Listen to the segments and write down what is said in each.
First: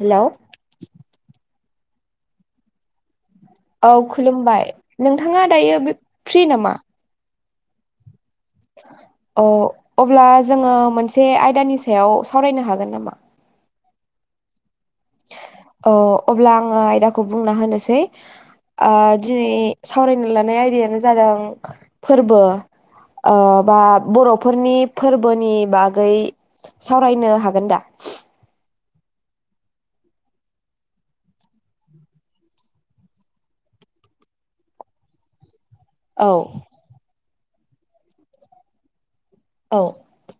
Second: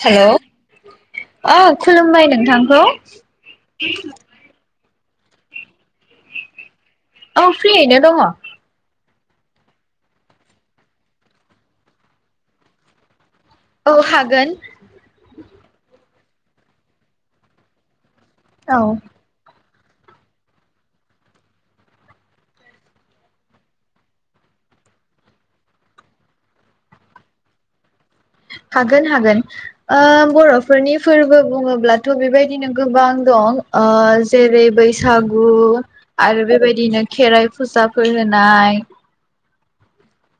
Hello. ओ खुलुमबाय नोंथांखौ। औ खुलुमबाय। नोंथाङा दायो बे फ्रि नामा? औ फ्रियैनो दङ। अ अब्ला जोङो मोनसे आयदानि सायाव सावरायनो हागोन नामा? ओ हागोन अ अब्ला आङो आयदाखौ बुंना होनोसै औ आ दिनै सावरायनो लानाय आयदायानो जादों फोरबो ओ बा बर'फोरनि फोरबोनि बागै सावरायनो हागोन दा? हागोन हागोन ओ बर'फोरनि फोरबो बुङोब्लाथ' बेबायदिनो गोबां दं ओ जेरै बैसागु औ आरो बेबायदिनो खेराइ फुजाफोर होनाय औ।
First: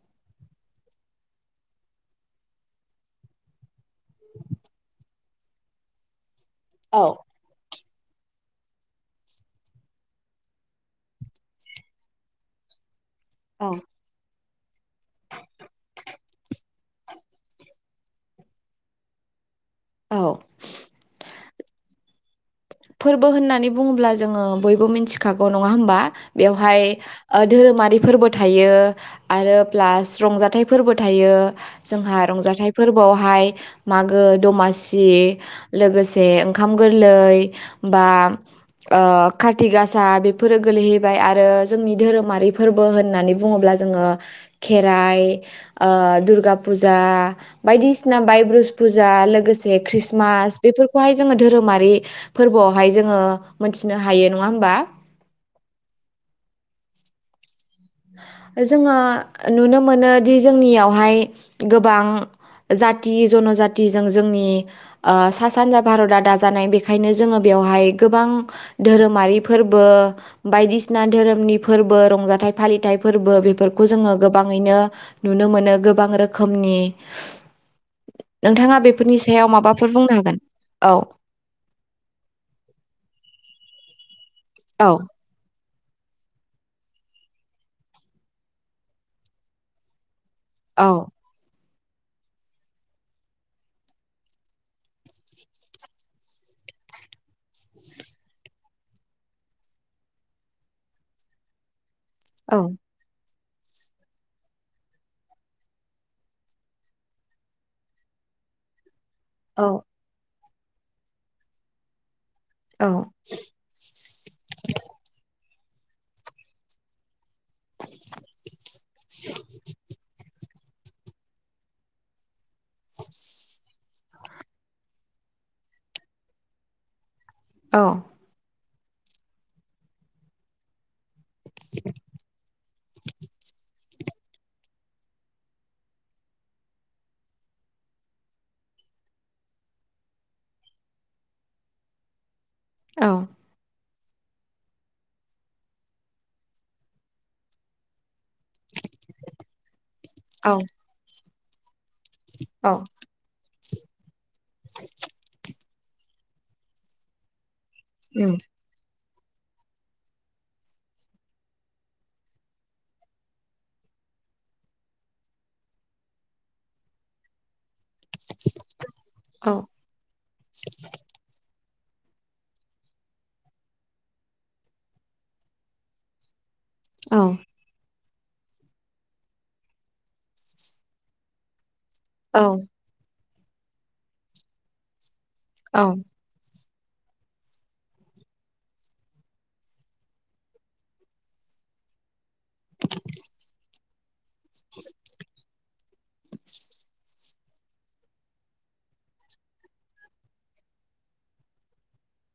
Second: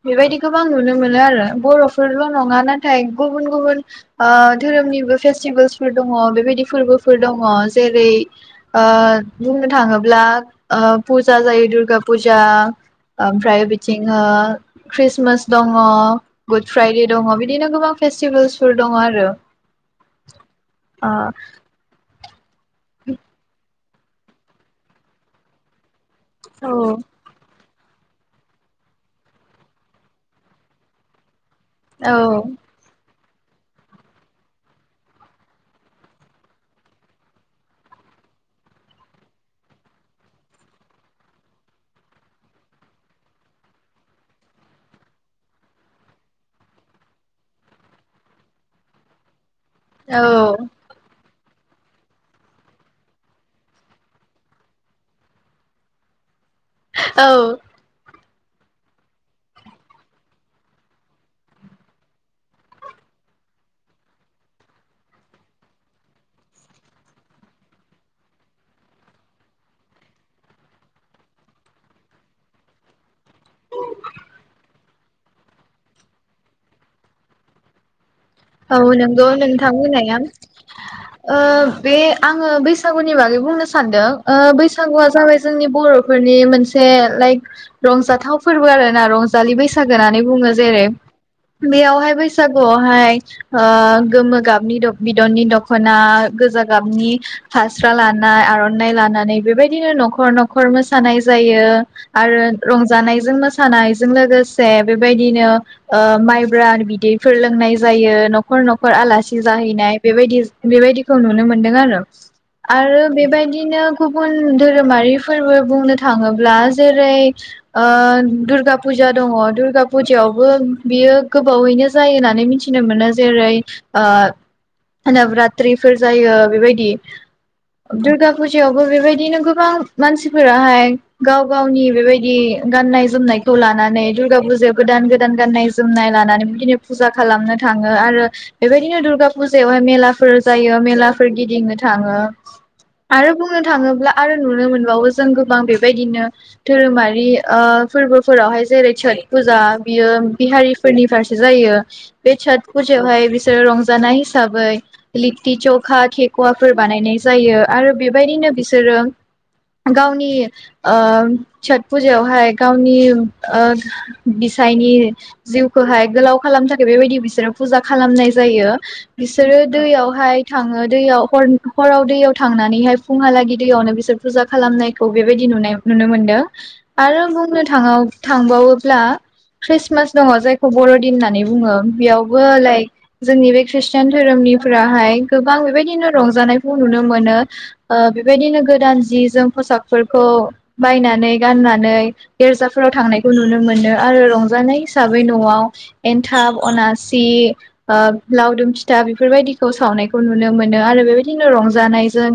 बेबायदि गोबां नुनो मोनो आरो बर'फोरल नङा नाथ थाय गुबुन गुबुन ओ धोरोमनिबो फेस सिमबोलस फोर दङ बेबाय दि औ फोरबोफोर औ दङ जेरै ओ बुंनो थाङोब्ला ओ फुजा जायो दुर्गा फुजा ओमफ्राय बिथिं ओ ख्रिस्टमास दङ गुड फ्राइदे दङबि बिदिनो गोबां फेस्टिभेल्सफोर दङ आरो। औ आ फोरबो होननानै बुङोब्ला जोङो बयबो मिन्थिखागौ नङा होमबा? बेवहाय ओद धोरोमारि फोरबो थायो आरो प्लास रंजाथाइफोरबो थायो। औ जोंहा रंजाथाइ फोरबोआव फाय मागो दमासि लोगोसे ओंखाम गोरलै। बा ओ कारति गासा बेफोरो गोलैहैबाय आरो जोंनि धोरोमारि फोरबो होननानै बुङोब्ला जोङो खेराइ ओ दुर्गा फुजा बायदिसिना बायब्रुस फुजा लोगोसे बे औ ख्रिस्टमास बेफोरखौहाय जोङो धोरोमारि फोरबोआवहाय जोङो मोनथिनो हायो नङा होमबा? औ। जोङो नुनो मोनो दि जोंनियावहाय गोबां जाति जनजातिजों जोंनि ओ सा-सानजा भारदा दाजानाय बेखायनो जोङो बेवहाय गोबां धोरोमारि फोरबो बायदिसिना धोरोमनि फोरबो रंजाथाइ फालिथाय फोरबो बेफोरखौ जोङो गोबाङैनो नुनो मोनो गोबां रोखोमनि। नोंथाङा औ बेफोरनि नंगौ सायाव नोंथां माबाफोर बुंनो होननाया हागोन औ ओ बे आङो बैसागुनि बागै बुंनो सै सान्दों ओ औ बैसागुआ जाबाय जोंनि बरफोरनि मोनसे लाइक रंजाथाव फोरबो आरोना रंजालि बैसागो नानै बुङो जैेरे औ बेयावहाय बैसागु आवहाय ओ गोमो गाबनि द बिदननि दखना, गोजा गाबनि फास्रा लानाय आरनाय लानानै बेबायदिनो नखर नखर मोसानाय जायो। आरो औ रंजानायजों मो सानायजों लोगोसे बेबायदिनो ओ माइब्रा बिदैफोर लोंनाय जायो नखर नखर आलासि सि औ जाहैनाय बेबायदि बेबायदिखौ नुनो मोनदों आरो औ आरो बेबायदिनो गुबुन धोरोमारि फोरबो बुंनो थाङोब्ला जेरै ओ दुर्गा फुजा दङ दुर्गा फुजायावबो बियो गोबावैनो जायो होननानै मिथि नो मोनो जेरै ओ नोवरात्रिफोर जायो बेबायदि औ दुर्गा फुजा यावबो बेबायदिनो गोबां मानसिफोराहाय गाव गावनि बेबायदि गाननाय जोमनायखौ लानानै नानै दुर्गा फुजायाव गोदान गोदान गाननाय जोमनाय लानानै फैनो फुजा खालामनो थाङो आरो बेबायदिनो दुर्गा फुजायावहाय मेलाफोर जायो मेलाफोर गिदिंनो थाङो औ आरो बुंनो थाङोब्ला आरो नुनो मोनबावो जों गोबां बेबायदिनो धोरोमारि ओ फोरबो फोरावहाय जेरै सोत फुजा बियो औ बिहारिफोरनि फारसे जायो बे औ सोथ फुजायावहाय बिसोर रं जानाय साबै लिटि चख अखा थेखवाफोर बानायनाय जायो आरो उम बेबायदिनो बिसोरो गावनि ओ सोत फुजायावहाय गावनि ओ बिसायनि जिउखौहाय गोलाव खालामनो थाखा बेबायदि बिसोर फुजा खालामनाय जायो औ बिसोरो दैयावहाय थाङो दैयाव हर हराव दैयाव थांनानैहाय फुंहालागि दैयावनो बिसोर फुजा खालामनायखौ बेबायदि नुनाय नुनो मोन्दों औ आरो बुंनो थाङो थांबावोब्ला ख्रिसमास दङ जायखौ बरदिन होननानै बुङो। औ बेयावबो लाइक जोंनि बे खृष्टान धोरोमनिफ्राहाय गोबां औ बेबायदिनो रंजानाय खौ नुनो मोनो ओ बेबायदिनो गोदान जि जोम फसाकफोरखौ बायनानै गाननानै गिर्जाफोराव थांनायखौ नुनो मोनो। आरो रं जानाय हिसाबै नआव एन्थाब अनासि ओ लावदुम फिथा बेफोरबायदिखौ सावनायखौ नुनो मोनो आरो बेबायदिनो रंजानायजों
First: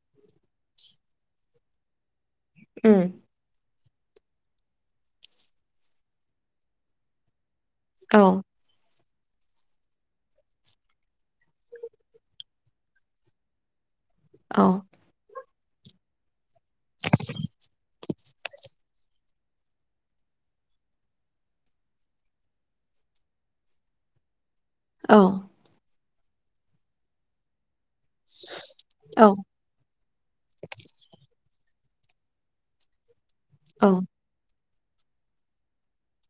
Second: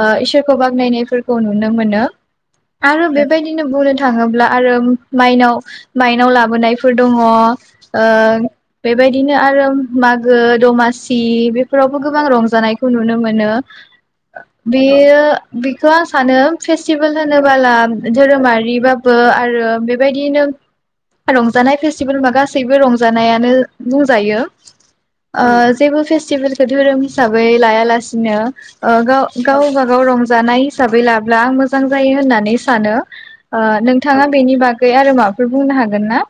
बा इसोरखौ बाखनायनायफोरखौ नुनो मोनो। आरो उम बेबायदिनो बुंनो थाङोब्ला आरो माइनाव माइनाव लाबोनायफोर दङ। औ ओ बे बायदिनो आरो मागो दमासि बेफोरावबो गोबां रंजानायखौ नुनो मोनो। बेयो बेखौ आं सानो फेस्टिभेल होनोबाला धोरोमारि बा बो आरो बेबायदिनो रंजानाय फेस्टिभेल बा गास सैबो रंजानायानो बुंजायो। औ ओ जेबो फेस स्टिभेलखौ धोरोम हिसाबै लाया लासे नो ओ औ गाव गावबागाव रंजानाय हिसाबै लाब्ला मोज मोजां जायो होननानै सानो। ओ औ नोंथाङा बेनि बा गै आरो माबाफोर बुंनो हागोन ना?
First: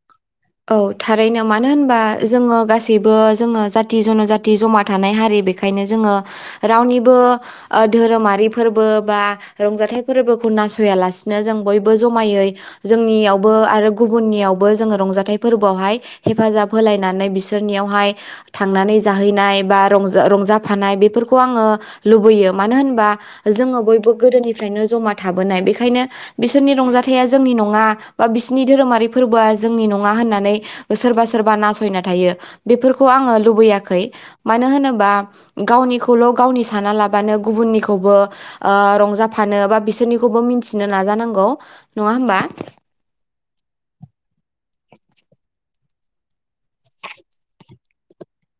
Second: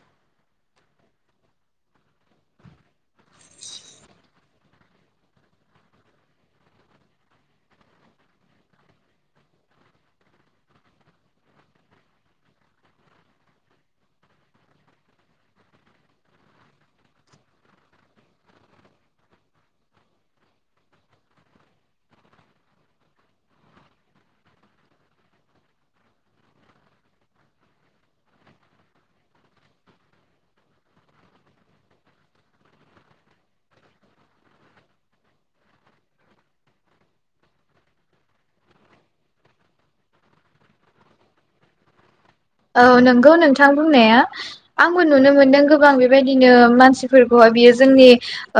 औ थारैनो मानो होनबा जोङो गासैबो जोङो जाथि जनजाथि जमा थानाय हारि बेखायनो जोङो रावनिबो ओ धोरोमारि फोरबो बा रंजाथाइ फोरबोखौ नासयालासिनो जों बयबो जमायै जोंनियावबो आरो गुबुननियावबो जोङो रंजाथाइ फोरबोआवहाय हेफाजाब होलायनानै बिसोरनियावहाय थांनानै जाहैनाय बा रंजा रंजाफानाय बेफोरखौ आङो लुबैयो मानो होनबा जोङो बयबो गोदोनिफ्रायनो जमा थाबोनाय बेखायनो बिसोरनि रंजाथाइया जोंनि नङा बा बिसोरनि धोरोमारि फोरबोआ जोंनि नं ङा होननानै सोरबा सोरबा नासयना थायो बेफोरखौ आङो लुबैयाखै मानो होनोबा गावनिखौल गावनि साना लाबानो गुबुननिखौबो आ रंजाफानो बा बिसोरनिखौबो मिन्थिनो नाजानांगौ नङा होमबा? औ नंगौ नोंथां बुंनाया आंबो नुनो मोनदों गोबां बेबायदिनो मानसिफोरखौहाय बियो जोंनि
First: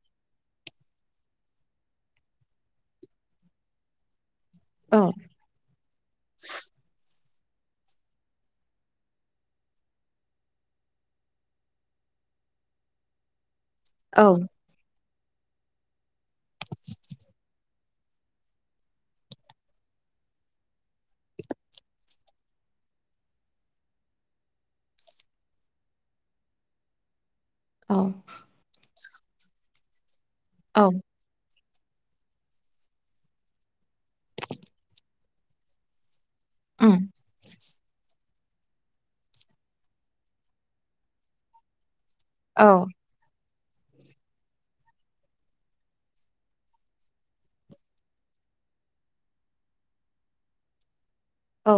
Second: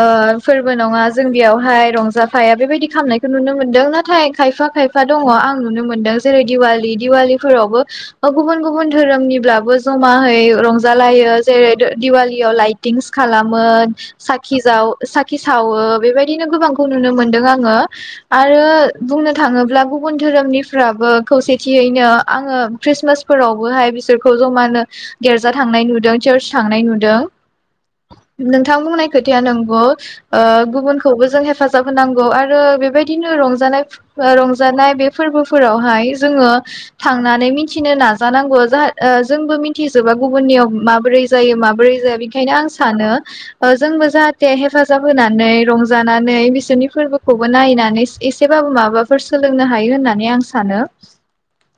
ओ फोरबो नङा जों बेयावहाय रंजाफाया बेबायदि खालामनायखौ नुनो मोनदों नाथाय खायफा औ खायफा दङ आं नुनो मोनदों जेरै दिवालि दिवालि फोरावबो गुबुन गुबुन धोरोमनिब्लाबो जमायै रंजालायो जेरै दो दिवालियाव लाइटिंस खालाम मो औ साखि जाव साखि सावो बेबाय दिनो गोबांखौ नुनो मोनदों आङो। आरो बुंनो थाङोब्ला गुबुन धोरोमनिफ्राबो खौसेथियैनो आङो खृस्टमास फोरावबोहाय बिसोरखौ जमानो गेर्जा थांनाय नुदों चार्च थांनाय नुदों औ नोंथां बुंनाय खोथाया नंगौ ओ औ गुबुनखौबो जों हेफाजाब जाफाब होनांगौ आरो बेबायदिनो रंजानाय रंजानाय बे फोरर्बोफोरावहाय जोङो उम थांनानै मिथिनो नाजा जानांगौ जा ओ जोंबो मिथिजोबा गुबुननियाव माबोरै जायो माबोरै जाय बेखायनो आं औ सानो ओ जोंबो जाहाथे हेफाजाब होनानै रंजानानै बिसोरनि फोर्बोखौबो नायनानै एसेबाबो माबाफोर सोलोंनो हायो होननानै आं सानो औ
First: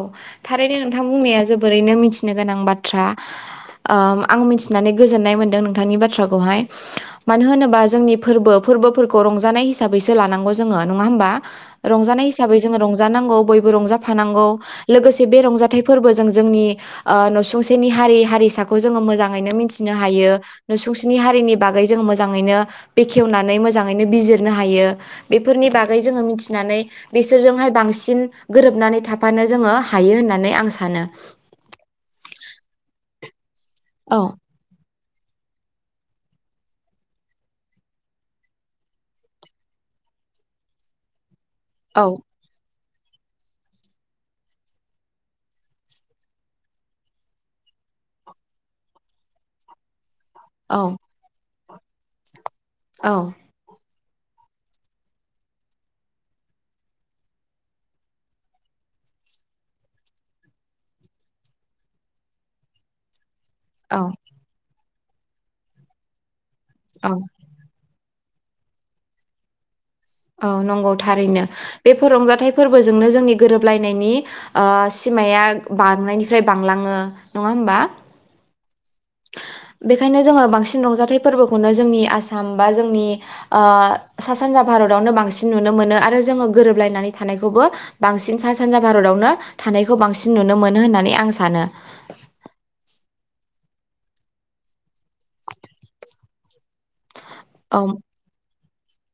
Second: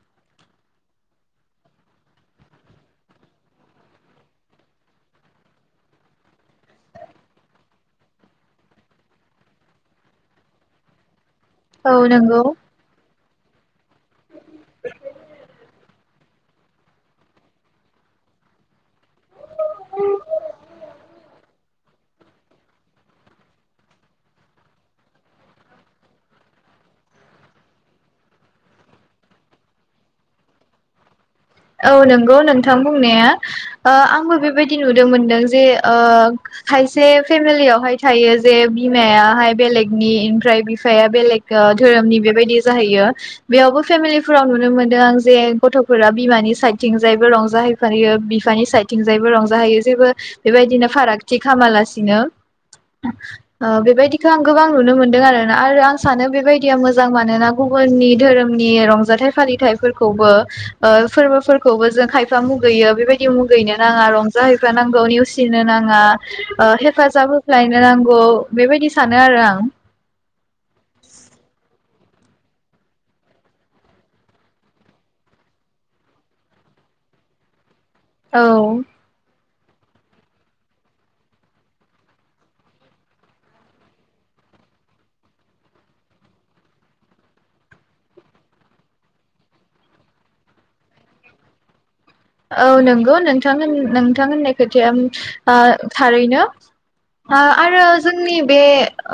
थारैनो नोंथां बुंनाया जोबोरैनो मिथिनो गोनां बाथ्रा ओ आं मिथिनानै गोजोननाय मोनदों नोंथांनि बाथ्राखौहाय मानो होनोबा जोंनि फोर्बो फोर्बोफोरखौ रंजानाय हिसाबैसो लानांगौ जोङो नङा होमबा? औ रंजानाय नंगौ हिसाबै जोङो रंजानांगौ बयबो रंजाफानांगौ लोगोसे बे रंजाथाइ फोरबोजों जोंनि ओ नसुंसेनि हारि हारिसाखौ जोङो मोजां नो मिनथिनो हायो नसुंसेनि हारिनि बागै जोङो मोजाङैनो बेखेवनानै मोजाङैनो बिजिरनो हायो बेफोरनि बागै जोङो मिथिनानै बिसोरजोंहाय बांसिन गोरोबनानै था फानो जोङो हायो होननानै आं सानो औ नंगौ नोंथां बुंनाया ओ औ आंबो बेबायदि नु नो मोनदों जे ओ खायसे फेमिलियावहाय थायो जे बिमायाहाय बेलेगनि ओमफ्राय बिफाया बेलेग ओ औ धोरोमनि बेबायदि जाहैयो बेयावबो फेमिलिफोराव नुनो मोनदों आं जे गथफोरा बिमानि साइदथिं जायबो रंजाहैफयो बिफानि साइदथिं जायबो रंजाहैयो जेबो बेबायदिनो औ फाराग थि खामालासिनो औ ओ बेबायदि बेखौ आं गोबां नुनो मोनदों आरोना आरो आं सानो बेबायदिया मोजां मानोना गुबुननि धोरोमनि रंजाथाइ फालिथायाइफोरखौबो ओ फोर्बोफोरखौबो जों खायफा मुगैयो बेबायदि बिदि मुगैनो औ नाङा रंजाहैफा नां औ नेवसिनो नाङा ओ औ हेफाजाब होफ्लायनो नां औ बेबायदि सानो आरो आं औ नंगौ थारैनो बेफोर रंजाथाइ फोर्बोजोंनो जोंनि गोरोबलायनायनि ओ सिमाया बांनायनिफ्राय बांलाङो नङा होमबा? औ बेखायनो जोङो बांसिन रंजाथाइ फोर्बोखौनो जोंनि आसाम बा जोंनि ओ सा सानजा भारतावनो बांसिन नुनो मोनो आरो जोङो गोरोबलायनानै थानायखौबो बांसिन सा सानजा भारतावनो थानायखौ बांसिन नुनो मोनो होननानै आं सानो औ नंगौ नोंथां होन नोंथां होननाय खोथाया ओ थारैनो आह औ आरो जोंनि बे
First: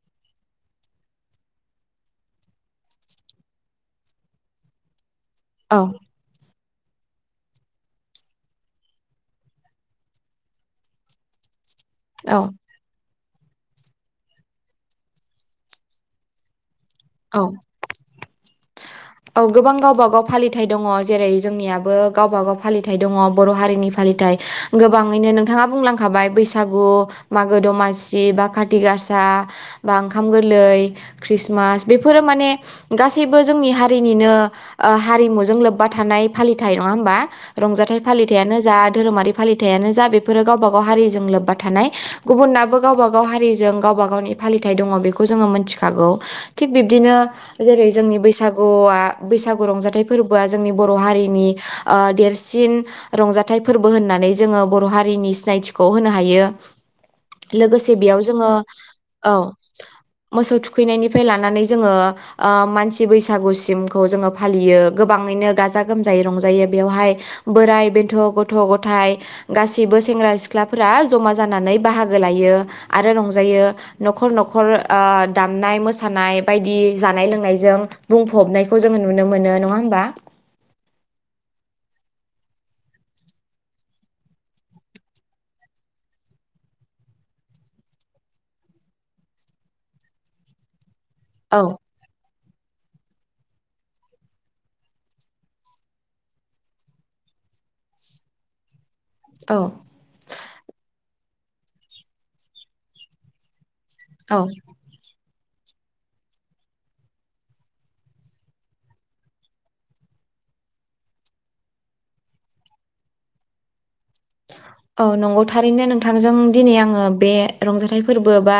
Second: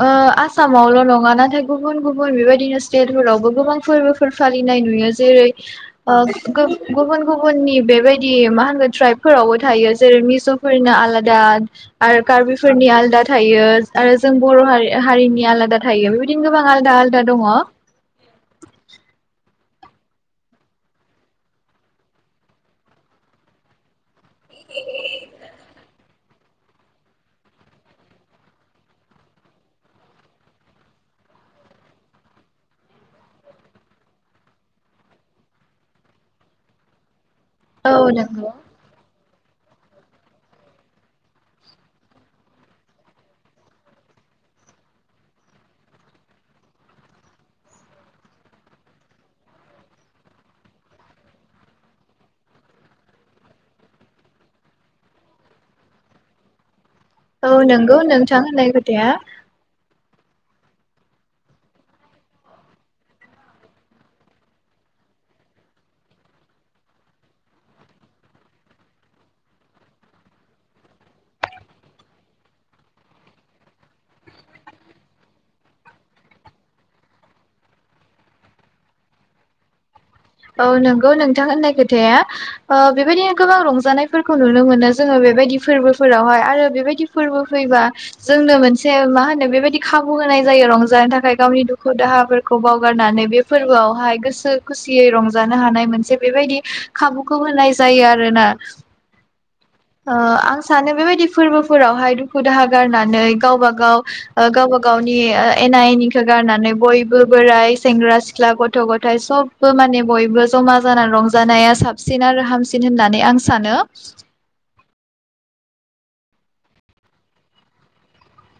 ओ आसामावल नङा नाथाय गुबुन गुबुन बेबायदिनो स्टेटफोरावबो गोबां फोरबोफोर फालिनाय नुयो जेरै औ ओ गोब गुबुन गुबुननि बेबायदि मा होनगोन ट्राइबफोरावबो थायो जेरै मिज'फोरना आलादा आरो औ कार्बिफोरनिया आलदा थायो आरो जों बर' हारि हारिनि आलादा थायो बेबायदिनो गोबां आलदा आलदा औ दङ औ गोबां गावबागाव फालिथाय दङ जेरै जोंनियाबो गावबागाव फालिथाइ दङ बर' हारिनि फालिथाय गोबाङैनो नोंथाङा बुंलां खाबाय बैसागु, मागो दमासि, बा काति गासा, बा ओंखाम गोरलै, ख्रिस्टमास बेफोरो माने गासैबो जोंनि हारिनिनो ओ हारिमुजों लोब्बा थानाय फालिथाय नङा होमबा। औ रंजाथाय नंगौ फालिथायानो जा धोरोमारि फोर फालिथायानो जा बेफोरो गावबा गाव हारिजों लोब्बा थानाय गुबुननाबो गावबा गाव हारिजों गावबा गावनि फालिथाय दङ बेखौ जोङो मोन्थिखागौ। थिग बिब्दिनो जेरै जोंनि बैसागुआ बैसागु रंजाथाय फोर्बोआ जोंनि बर' हारिनि ओ देरसिन रंजाथाय फोर्बो होन्नानै जोङो बर' हारिनि सिनायथिखौ होनो हायो। औ लोगोसे नोंगौ बेयाव नोंथां जोङो होन्नाय खोथाया। औ मोसौ थुखैनायनि लानानै जोङो ओ मानसि बैसागुसिमखौ जोङो फालियो गोबाङैनो गाजा गोमजायै रंजायो बेवहाय बोराइ बेन्थ', गथ' गथाय गासिबो सेंग्रा सिख्लाफोरा जमा जानानै बाहागो लायो आरो रंजायो नखर नखर ओ दामनाय मो मोसानाय बायदि जानाय लोंनायजों बुंफबनायखौ जोङो नुनो मोनो। नङा होमबा? औ नंगौ नोंथां होन्नाय खोथाया ओ बेबायदिनो गोबां रंजानायफोरखौ नुनो मोनो जोङो बेबायदि फोर्बोफोरावहाय आरो बेबायदि फोर्बो फैबा जोंनो मोनसे मा होनो बेबायदि खाबु होनाय जायो रंजा जानो थाखाय औ गावनि दुखु दाहाफोरखौ खौ बावगारनानै बे फोर्बोआवहाय गोसो खुसि खुसियै रंजानो हानाय मोनसे बेबायदि खाबुखौ होनाय जायो आरोना। औ ओ आं सानो बेबायदि फोर्बोफोरावहाय दुखु दाहा गारनानै गावबा गाव औ गाव गावबा गावनि ओ एना एनिखौ गारनानै बयबो बोराय, सेंग्रा सिख्ला, गथ' गथाय सब बो माने बयबो जमा जानानै रंजानाया साबसिन आरो हामसिन होन्नानै आं सानो। औ नंगौ थारैनो नोंथांजों दिनै आङो बे रंजाथाय फोर्बो बा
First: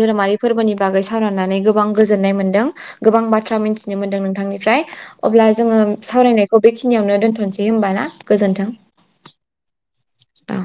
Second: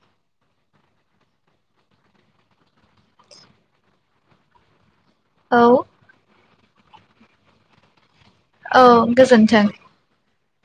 धोरोमारि फोर्बोनि बागै सावरायनानै गोबां गोजोन्नाय मोन्दों गोबां बाथ्रा मिन्थिनो मोन्दों नोंथांनिफ्राय अब्ला औ जोङो सावरायनाय खौ बेखिनियावनो दोन्थ'नसै होमबा ना? गोजोन्थों औ गोजोन्थों। औ।